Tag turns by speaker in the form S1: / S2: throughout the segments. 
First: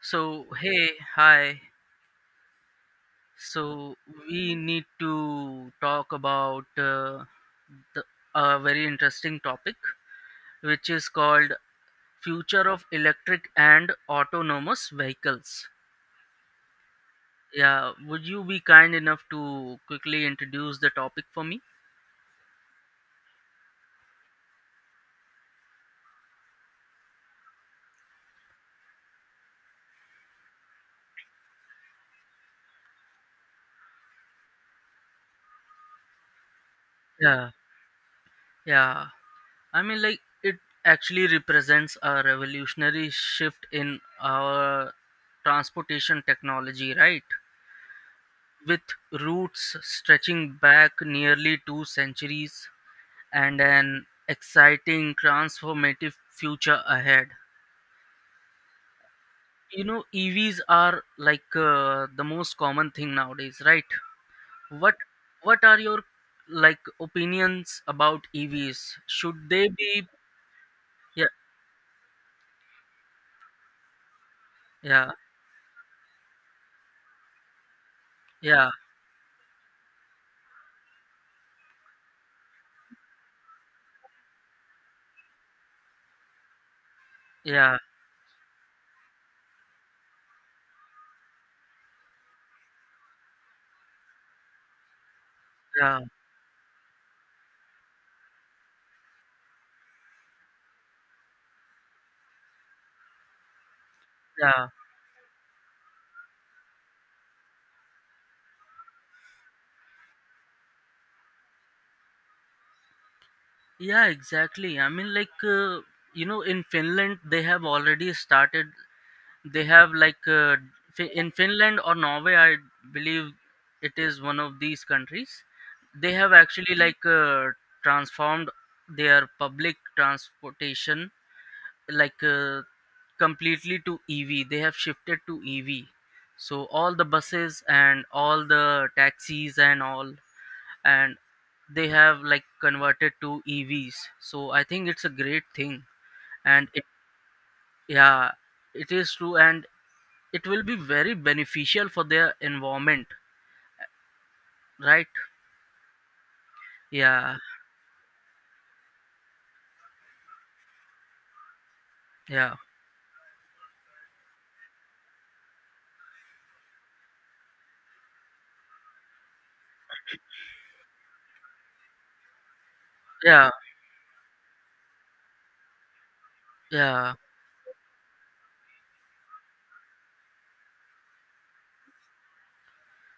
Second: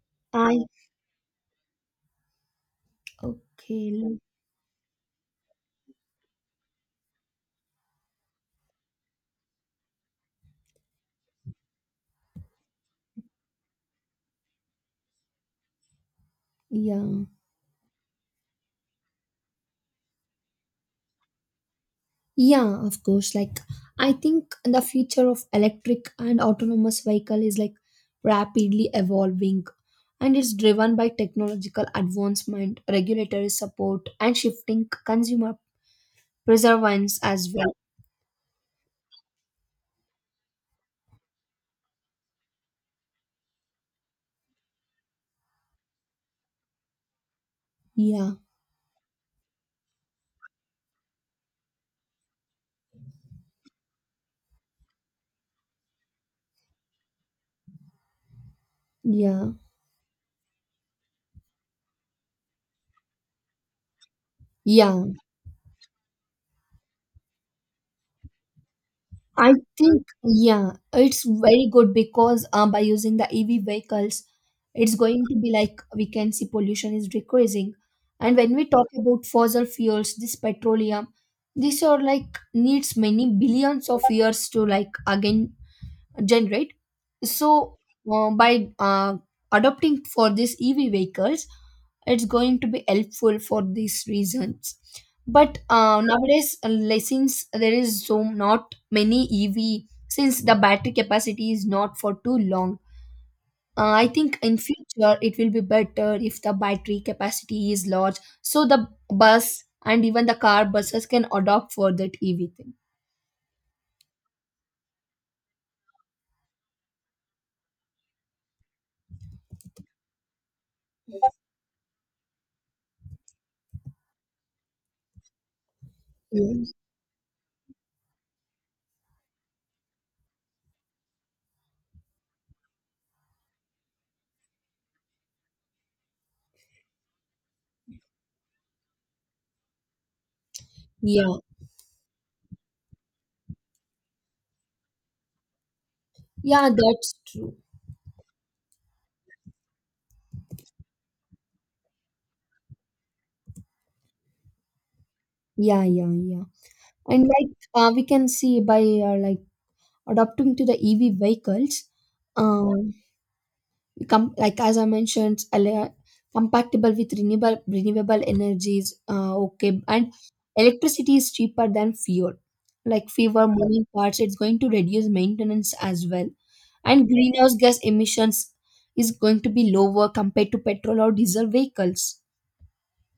S1: So,
S2: I
S1: hey, hi.
S2: Okay,
S1: So,
S2: l-
S1: we need to talk about the, a very interesting topic, which is called future of electric and autonomous vehicles.
S2: yeah.
S1: Yeah, would you be kind enough to quickly introduce the topic for me?
S2: Yeah, of course. I think the future of electric and autonomous vehicle is like rapidly evolving, and it's driven by technological advancement, regulatory support and shifting consumer preferences
S1: Yeah,
S2: as well.
S1: yeah. I mean, like, it actually represents a revolutionary shift in our transportation technology, right?
S2: Yeah.
S1: With roots stretching back nearly two centuries and an exciting transformative future ahead.
S2: Yeah.
S1: EVs are like the most common thing nowadays, right? What
S2: Yeah.
S1: what are your like opinions about EVs? Should
S2: I
S1: they
S2: think,
S1: be
S2: yeah, it's
S1: yeah,
S2: very good because by using the EV vehicles, it's
S1: yeah,
S2: going to be like we can see pollution is decreasing. And when we
S1: yeah,
S2: talk about fossil fuels, this petroleum, these are like needs many billions of years to like again generate. So
S1: yeah,
S2: by adopting for these EV vehicles, it's going to be helpful for these reasons, but
S1: yeah,
S2: nowadays like, since there is so not many ev, since the battery capacity is not for too long, I think in
S1: yeah.
S2: future it will be better if the battery capacity is large, so the bus and even the car buses can adopt for that ev thing.
S1: Yeah, exactly. I mean, like, in Finland, they have already started. They have like in Finland or Norway, I believe it is one of these countries. They have
S2: Yes.
S1: actually like transformed their public transportation like completely to EV. They have shifted to EV. So all the buses and all the taxis and all and
S2: Yeah,
S1: they have like converted to EVs. So I think it's a great thing and
S2: yeah,
S1: it
S2: that's true.
S1: yeah, it is true, and it will be very beneficial for their environment, right?
S2: Yeah, yeah, yeah. And
S1: Yeah,
S2: like we can see by like adopting to the ev vehicles,
S1: yeah,
S2: um like as I mentioned earlier, compatible with renewable energies. Okay, and electricity is cheaper than fuel. Like fewer
S1: yeah,
S2: moving parts, it's going to reduce maintenance as well, and
S1: yeah,
S2: greenhouse gas emissions is going to be lower compared to petrol or diesel vehicles.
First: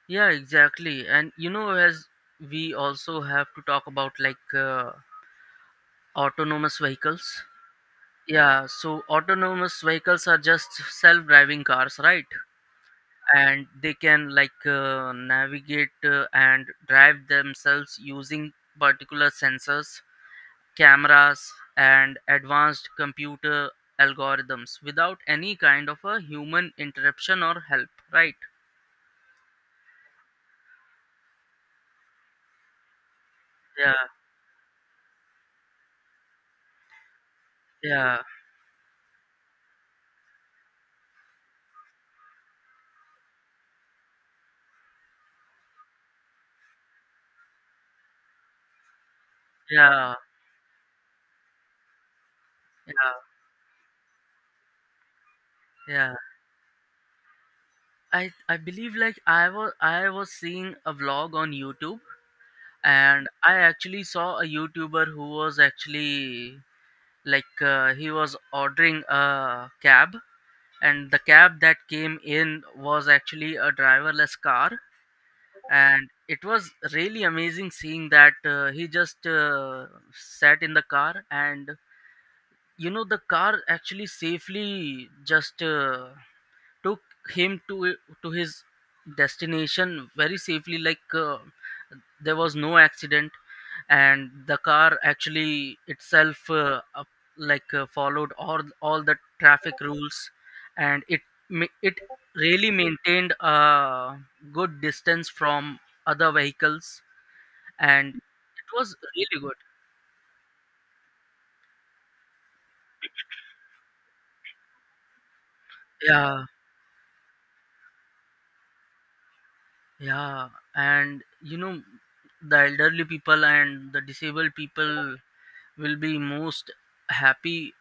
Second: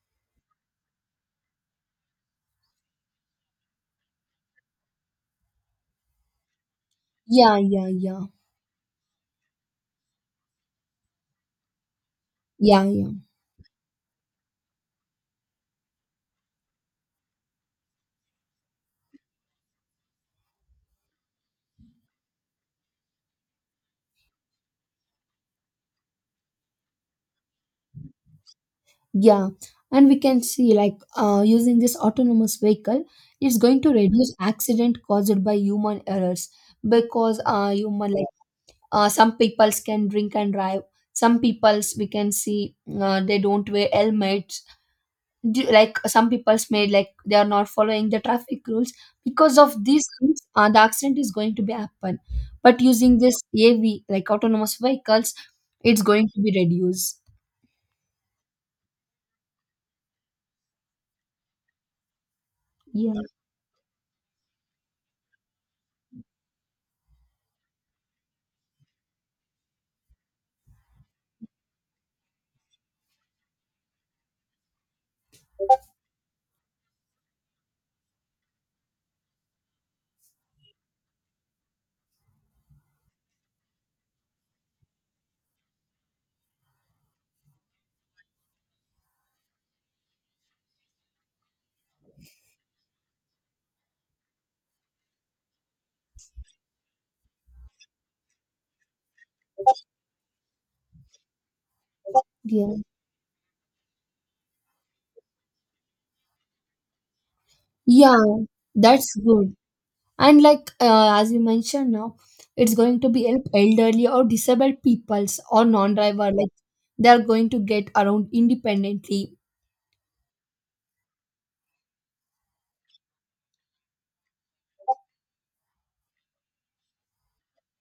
S1: yeah, exactly. And you know, as we also have to talk about like autonomous vehicles,
S2: Yeah, yeah, yeah,
S1: yeah, so autonomous vehicles are just self-driving cars, right?
S2: yeah, yeah,
S1: And they can like navigate and drive themselves using particular sensors, cameras, and advanced computer algorithms without any kind of a human interruption or help, right?
S2: yeah. And we can see like using this autonomous vehicle, it's going to
S1: Yeah,
S2: reduce accident caused by human errors because human
S1: yeah,
S2: some peoples can drink and drive, some peoples we can see they don't wear helmets. Like some peoples made like they are not following the traffic rules, because of these
S1: yeah,
S2: things the accident is going to be happen, but
S1: yeah,
S2: using this av, like autonomous vehicles, it's
S1: yeah.
S2: going to be reduced.
S1: I believe, like, I was seeing a vlog on YouTube,
S2: Yeah,
S1: and I actually saw a YouTuber who was actually like he was ordering a cab, and the cab that came in was actually a driverless car, and it was really amazing seeing that he just sat in the car and you know the car actually safely just took him to his destination very safely. Like there was no accident and the car actually itself followed all the traffic rules and it really
S2: yeah,
S1: maintained a good distance from other vehicles and
S2: yeah,
S1: it was
S2: that's
S1: really
S2: good.
S1: good.
S2: And like as you mentioned now, it's going to be help elderly or disabled peoples or non-driver,
S1: Yeah,
S2: like they are going to get around independently.
S1: yeah. And you know, the elderly people and the disabled people will be most happy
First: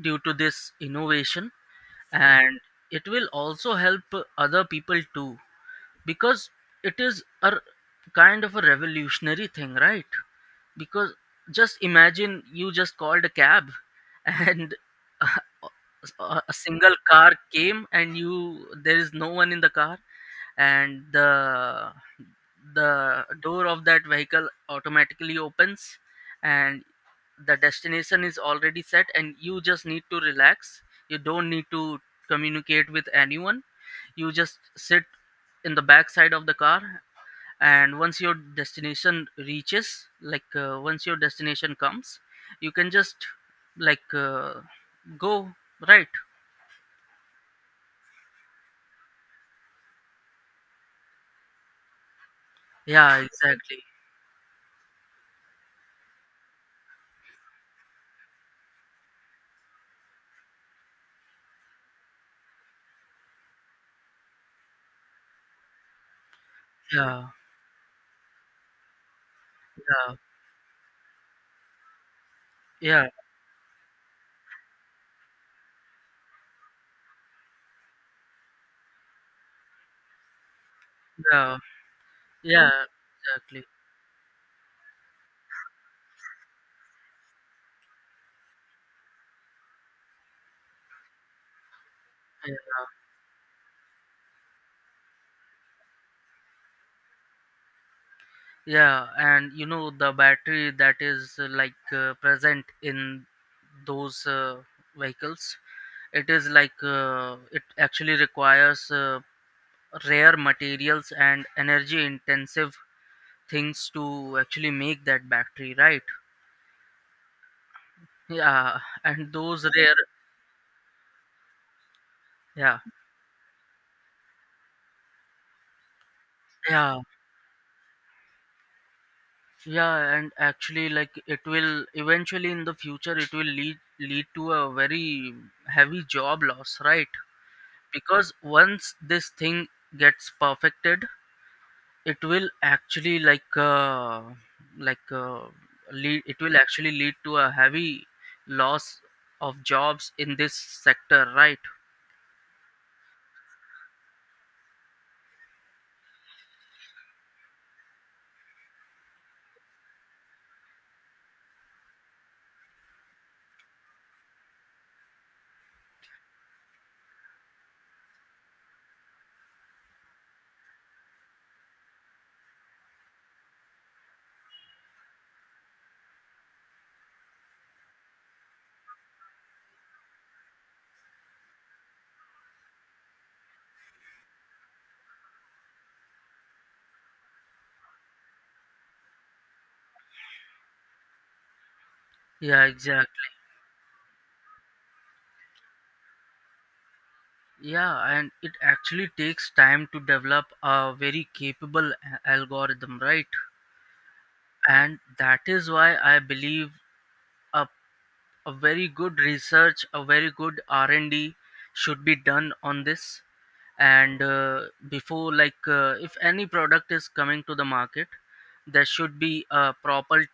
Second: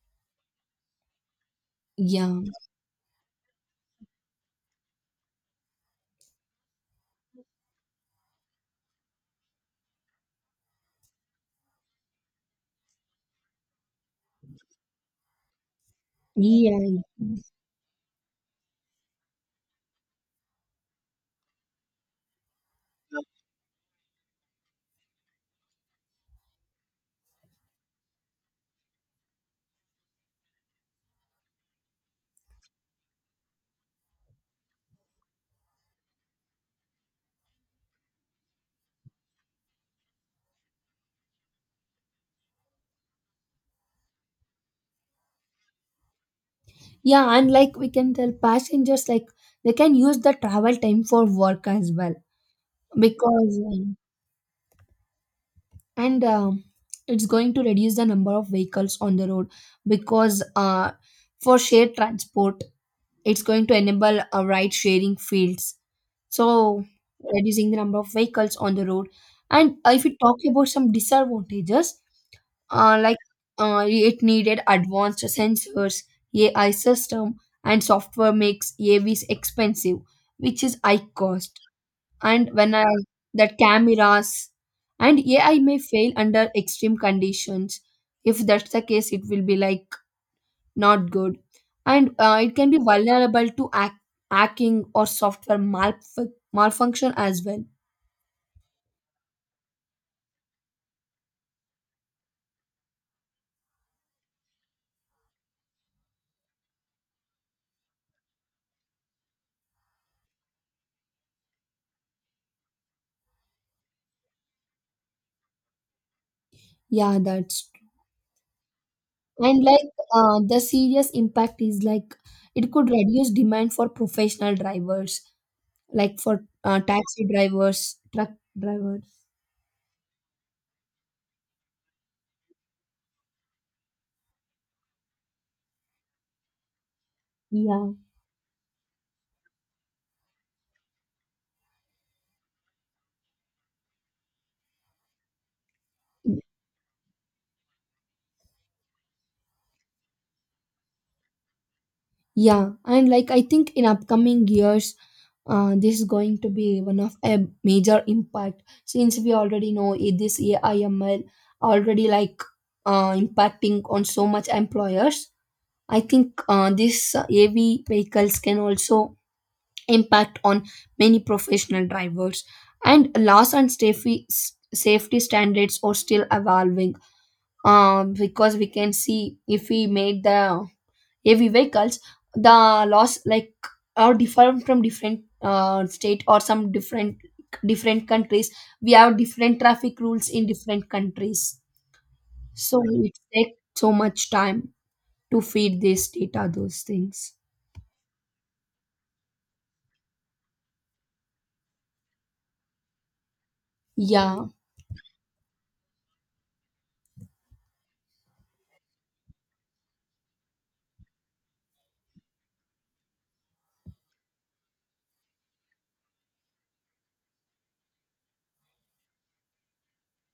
S1: due to this innovation,
S2: Yeah,
S1: and it will also help other people too, because it is a kind of a revolutionary thing, right? Because just imagine you just called a cab and a a single
S2: yeah,
S1: car came and you there is no one in the car, and the door of that vehicle automatically opens and the destination is already set and you just need to relax. You don't need to communicate with anyone. You just sit in the back side of the car, and once your destination reaches, like once your destination comes, you can just like go, right?
S2: yeah. And like we can tell passengers like they can use the travel time for work as well,
S1: Yeah,
S2: because
S1: exactly,
S2: and it's going to reduce the number of vehicles on the road, because for shared transport it's going to enable a ride sharing fields, so
S1: yeah,
S2: reducing the number of vehicles on the road. And if
S1: yeah,
S2: we talk about some disadvantages, uh,
S1: yeah,
S2: like it needed advanced sensors, ai system, and software makes avs expensive, which is high
S1: yeah,
S2: cost. And
S1: yeah,
S2: when that
S1: exactly,
S2: cameras and ai may fail under extreme conditions, if that's the case it will be like not good. And it can be
S1: yeah,
S2: vulnerable to hacking or software malfunction as well.
S1: yeah. And you know, the battery that is present in those vehicles, it is like it actually requires rare materials and energy intensive things to actually make that battery, right?
S2: Yeah that's
S1: Yeah, and
S2: And
S1: those
S2: like
S1: rare
S2: the serious impact is like it
S1: yeah,
S2: could reduce demand for professional drivers, like for
S1: yeah,
S2: taxi drivers, truck drivers.
S1: yeah. And actually, like, it will eventually in the future it will lead to a very heavy job loss, right?
S2: Yeah,
S1: Because once this thing gets perfected, it will actually like lead it will actually lead to a heavy loss of jobs in this sector, right?
S2: yeah. And like I think in upcoming years, this is going to be one of a major impact, since we already know this AI ML already like impacting on so much employers. I think this AV vehicles can also impact on many professional drivers, and laws and safety standards are still evolving. Because we can see, if we made the heavy vehicles, the laws like are different from different state or some different countries. We have different traffic rules in different countries,
S1: Yeah,
S2: so
S1: exactly.
S2: it takes so much time to feed this data those things.
S1: Yeah, and it actually takes time to develop a very capable algorithm, right?
S2: Yeah,
S1: And that is why I believe a, a very good research, a very good R&D should be done on this. And before, like, if any product is coming to the market, there should be a proper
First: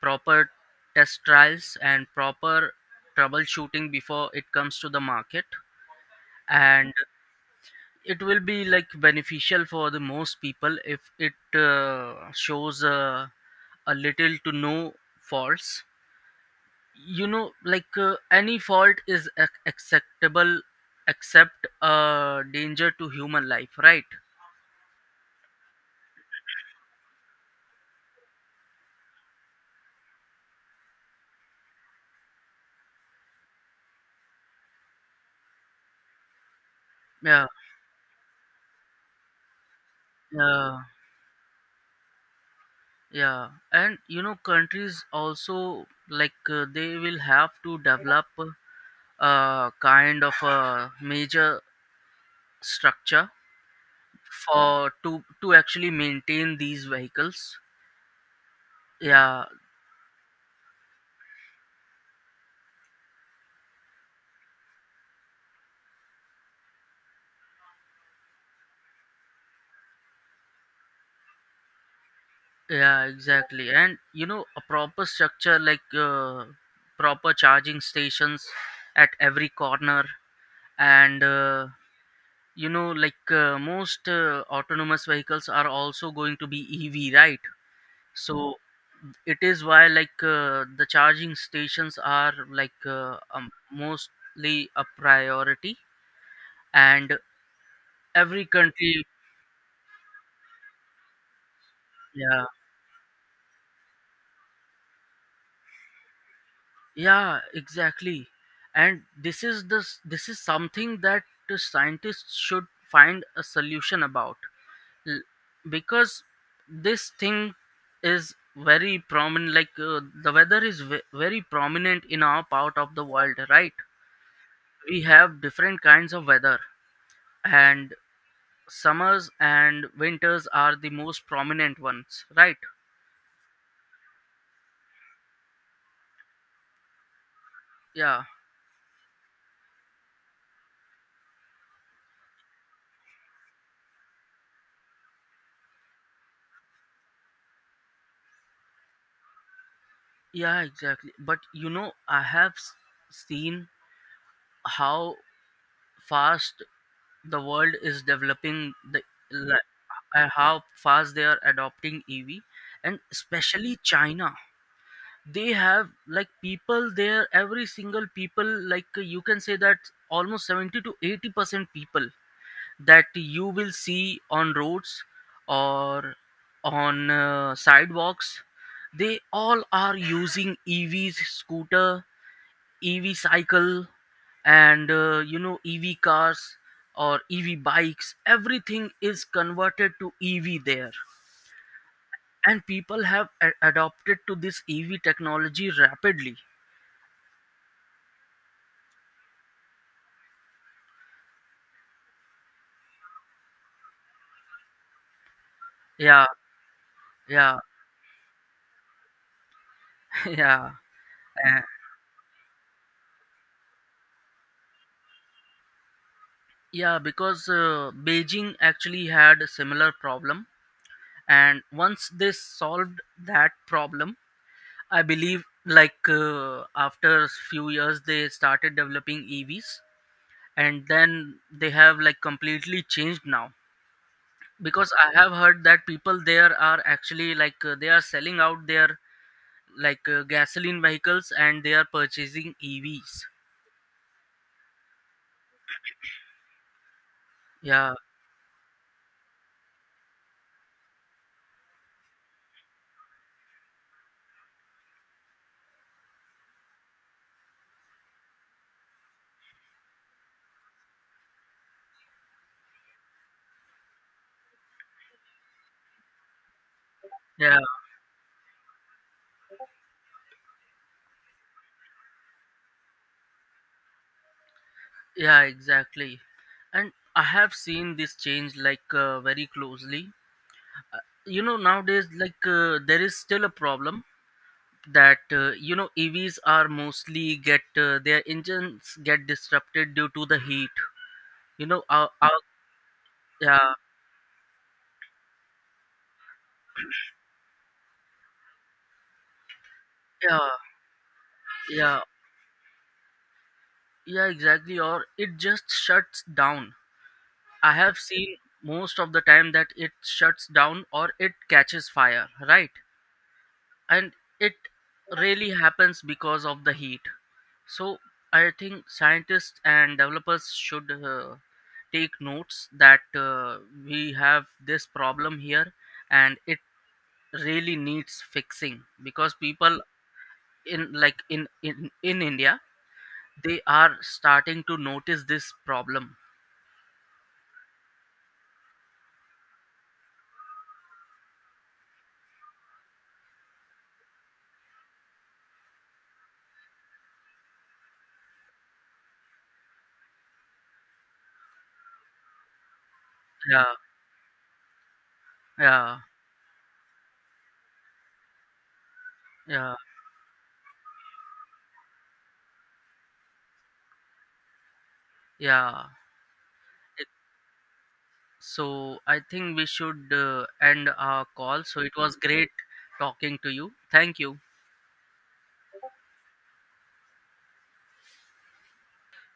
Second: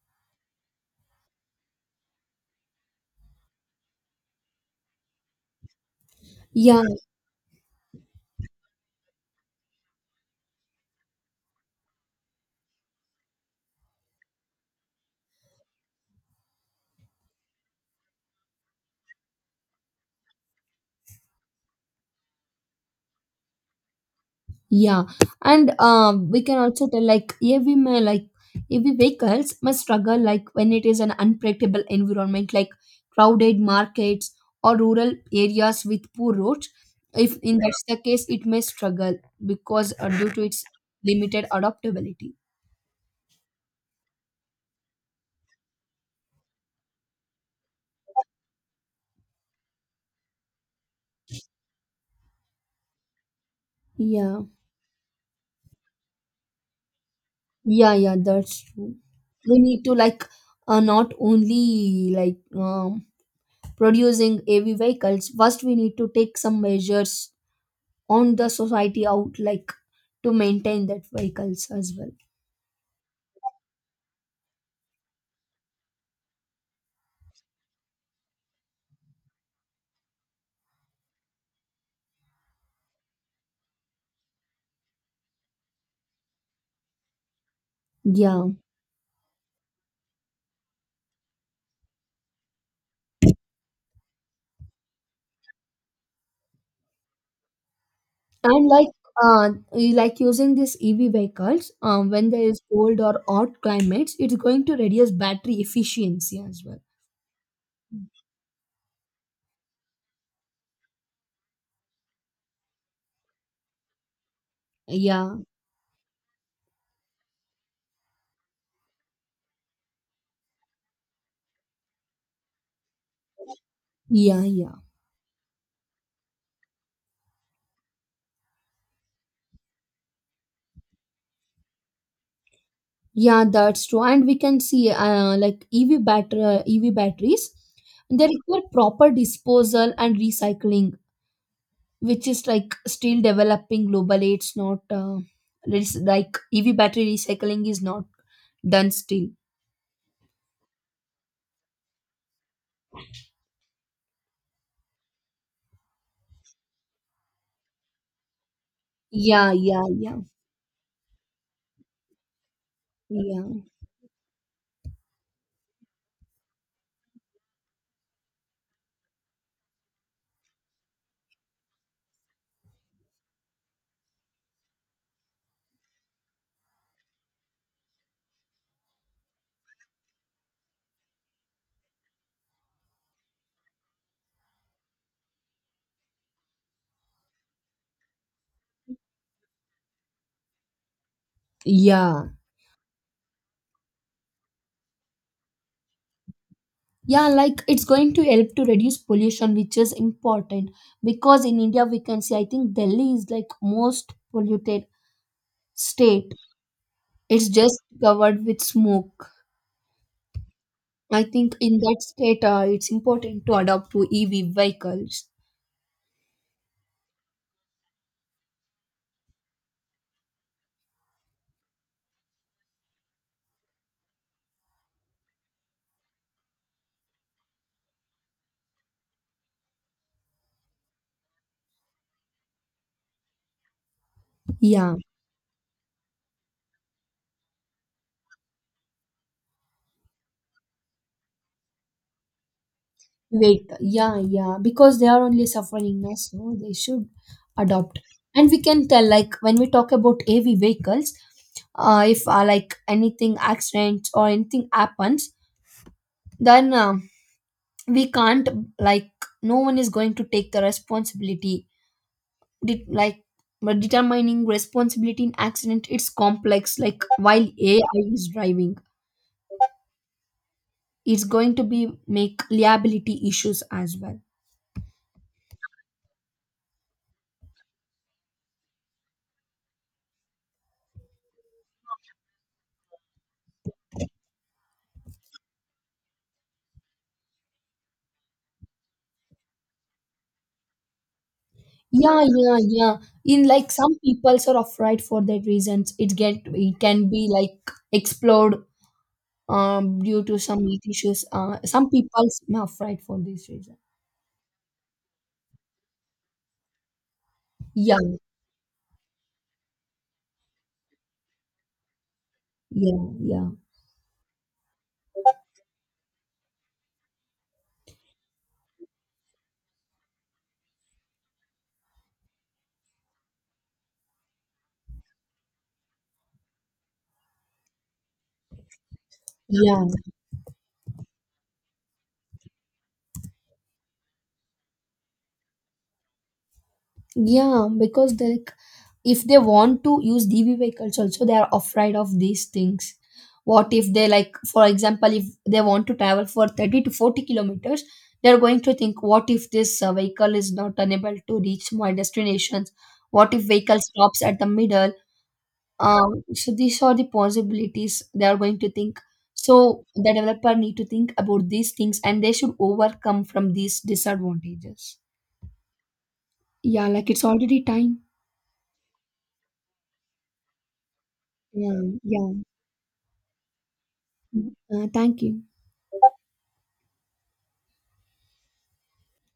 S1: proper test trials and proper troubleshooting before it comes to the market,
S2: yeah.
S1: and it will be like beneficial for the most people if it shows a little to no faults. You know, like any fault is acceptable except danger to human life, right?
S2: Yeah, and we can also tell like like every vehicles must struggle like when it is an unpredictable environment, like crowded markets or rural areas with poor roads. If
S1: Yeah,
S2: in that's the case, it may struggle because due to its
S1: yeah,
S2: limited adaptability.
S1: yeah. And you know, countries also, like they will have to develop a kind of a major structure
S2: Yeah,
S1: for to actually maintain these vehicles.
S2: yeah, yeah. That's true.
S1: Yeah,
S2: We need to like not only like producing heavy vehicles. First, we need to take some measures on the society out, like to maintain that vehicles as well.
S1: yeah, exactly. And you know, a proper structure like proper charging stations at every corner, and like most autonomous vehicles are also going to be EV, right?
S2: Yeah,
S1: So it is why like the charging stations are like mostly a priority, and every
S2: and like
S1: country
S2: you like using these ev vehicles, when
S1: yeah,
S2: there is cold or hot climates it's going to reduce battery efficiency as well.
S1: yeah, exactly. And this is something that the scientists should find a solution about. L-
S2: Yeah,
S1: because this thing is very prominent. Like the weather is very prominent in our part of the world, right?
S2: yeah, yeah,
S1: We have different kinds of weather, and summers and winters are the most prominent ones, right?
S2: yeah, that's true. And we can see ev batteries,
S1: Yeah,
S2: they require proper disposal and recycling, which is like still developing globally. It's not it's like ev battery recycling is not done still.
S1: yeah, exactly. But you know, seen how fast the world is developing, the
S2: Yeah,
S1: like,
S2: yeah, yeah,
S1: how fast they are adopting EV, and
S2: yeah,
S1: especially China. They have like people there, every single people, like you can say that almost 70 to 80% people that you will see on roads or on sidewalks, they all are using EVs scooter, EV cycle, and EV cars or EV bikes, everything is converted to EV there,
S2: yeah,
S1: and people have adopted to this EV technology rapidly.
S2: yeah. Like it's going to help to reduce pollution, which is important, because in India we can see. I think Delhi is like most polluted
S1: Yeah,
S2: state. It's
S1: yeah.
S2: just covered with smoke.
S1: Yeah,
S2: I think
S1: eh,
S2: in that state, it's important to adopt to EV vehicles.
S1: yeah, because Beijing actually had a similar problem, and once they solved that problem, I believe like after few years they started developing EVs, and then they have like completely changed now, because
S2: Yeah.
S1: I have heard that people there are actually like they are selling out their like gasoline vehicles and they are purchasing EVs.
S2: Wait, yeah, yeah, because they are only suffering now, so they should
S1: Yeah,
S2: adopt. And we can tell, like, when we talk about AV vehicles, if like anything accidents or anything happens, then we can't like no one is going to take the responsibility. Like but determining responsibility in accident, it's complex. Like while
S1: yeah,
S2: AI is driving, it's going to be make liability issues as well.
S1: yeah, exactly. And I have seen this change like very closely. Uh, you know, nowadays like there is still a problem that you know EVs are mostly get their engines get disrupted due to the heat. You know,
S2: Yeah,
S1: our
S2: yeah, yeah. In like
S1: yeah,
S2: some peoples are afraid for that reasons. It get it can be like explode, due to
S1: yeah.
S2: some health issues. Some
S1: Yeah,
S2: peoples are afraid for this reason.
S1: yeah, exactly. Or it just shuts down. I
S2: Yeah,
S1: have seen most of the time that it shuts down or it catches fire, right?
S2: yeah, yeah,
S1: And it really happens because of the heat. So I think scientists and developers should take notes that we have this problem here, and it really needs fixing because people
S2: yeah,
S1: in like in India they are starting to notice this problem.
S2: yeah. Because like if they want to use DB vehicles also, they are afraid of these things. What if they, like for example, if they want to travel for 30 to 40 kilometers, they're going to think, what if this vehicle is not unable to reach my destinations, what if
S1: Yeah.
S2: vehicle stops at the middle.
S1: Yeah,
S2: So these are the possibilities they are going to think,
S1: yeah,
S2: so the developer need to think about these things and they should overcome from these disadvantages.
S1: yeah.
S2: Yeah,
S1: It,
S2: like it's already time.
S1: so I think we should end our call.
S2: Yeah,
S1: So it was
S2: yeah.
S1: great talking to you. Thank you.
S2: Mm. Thank you.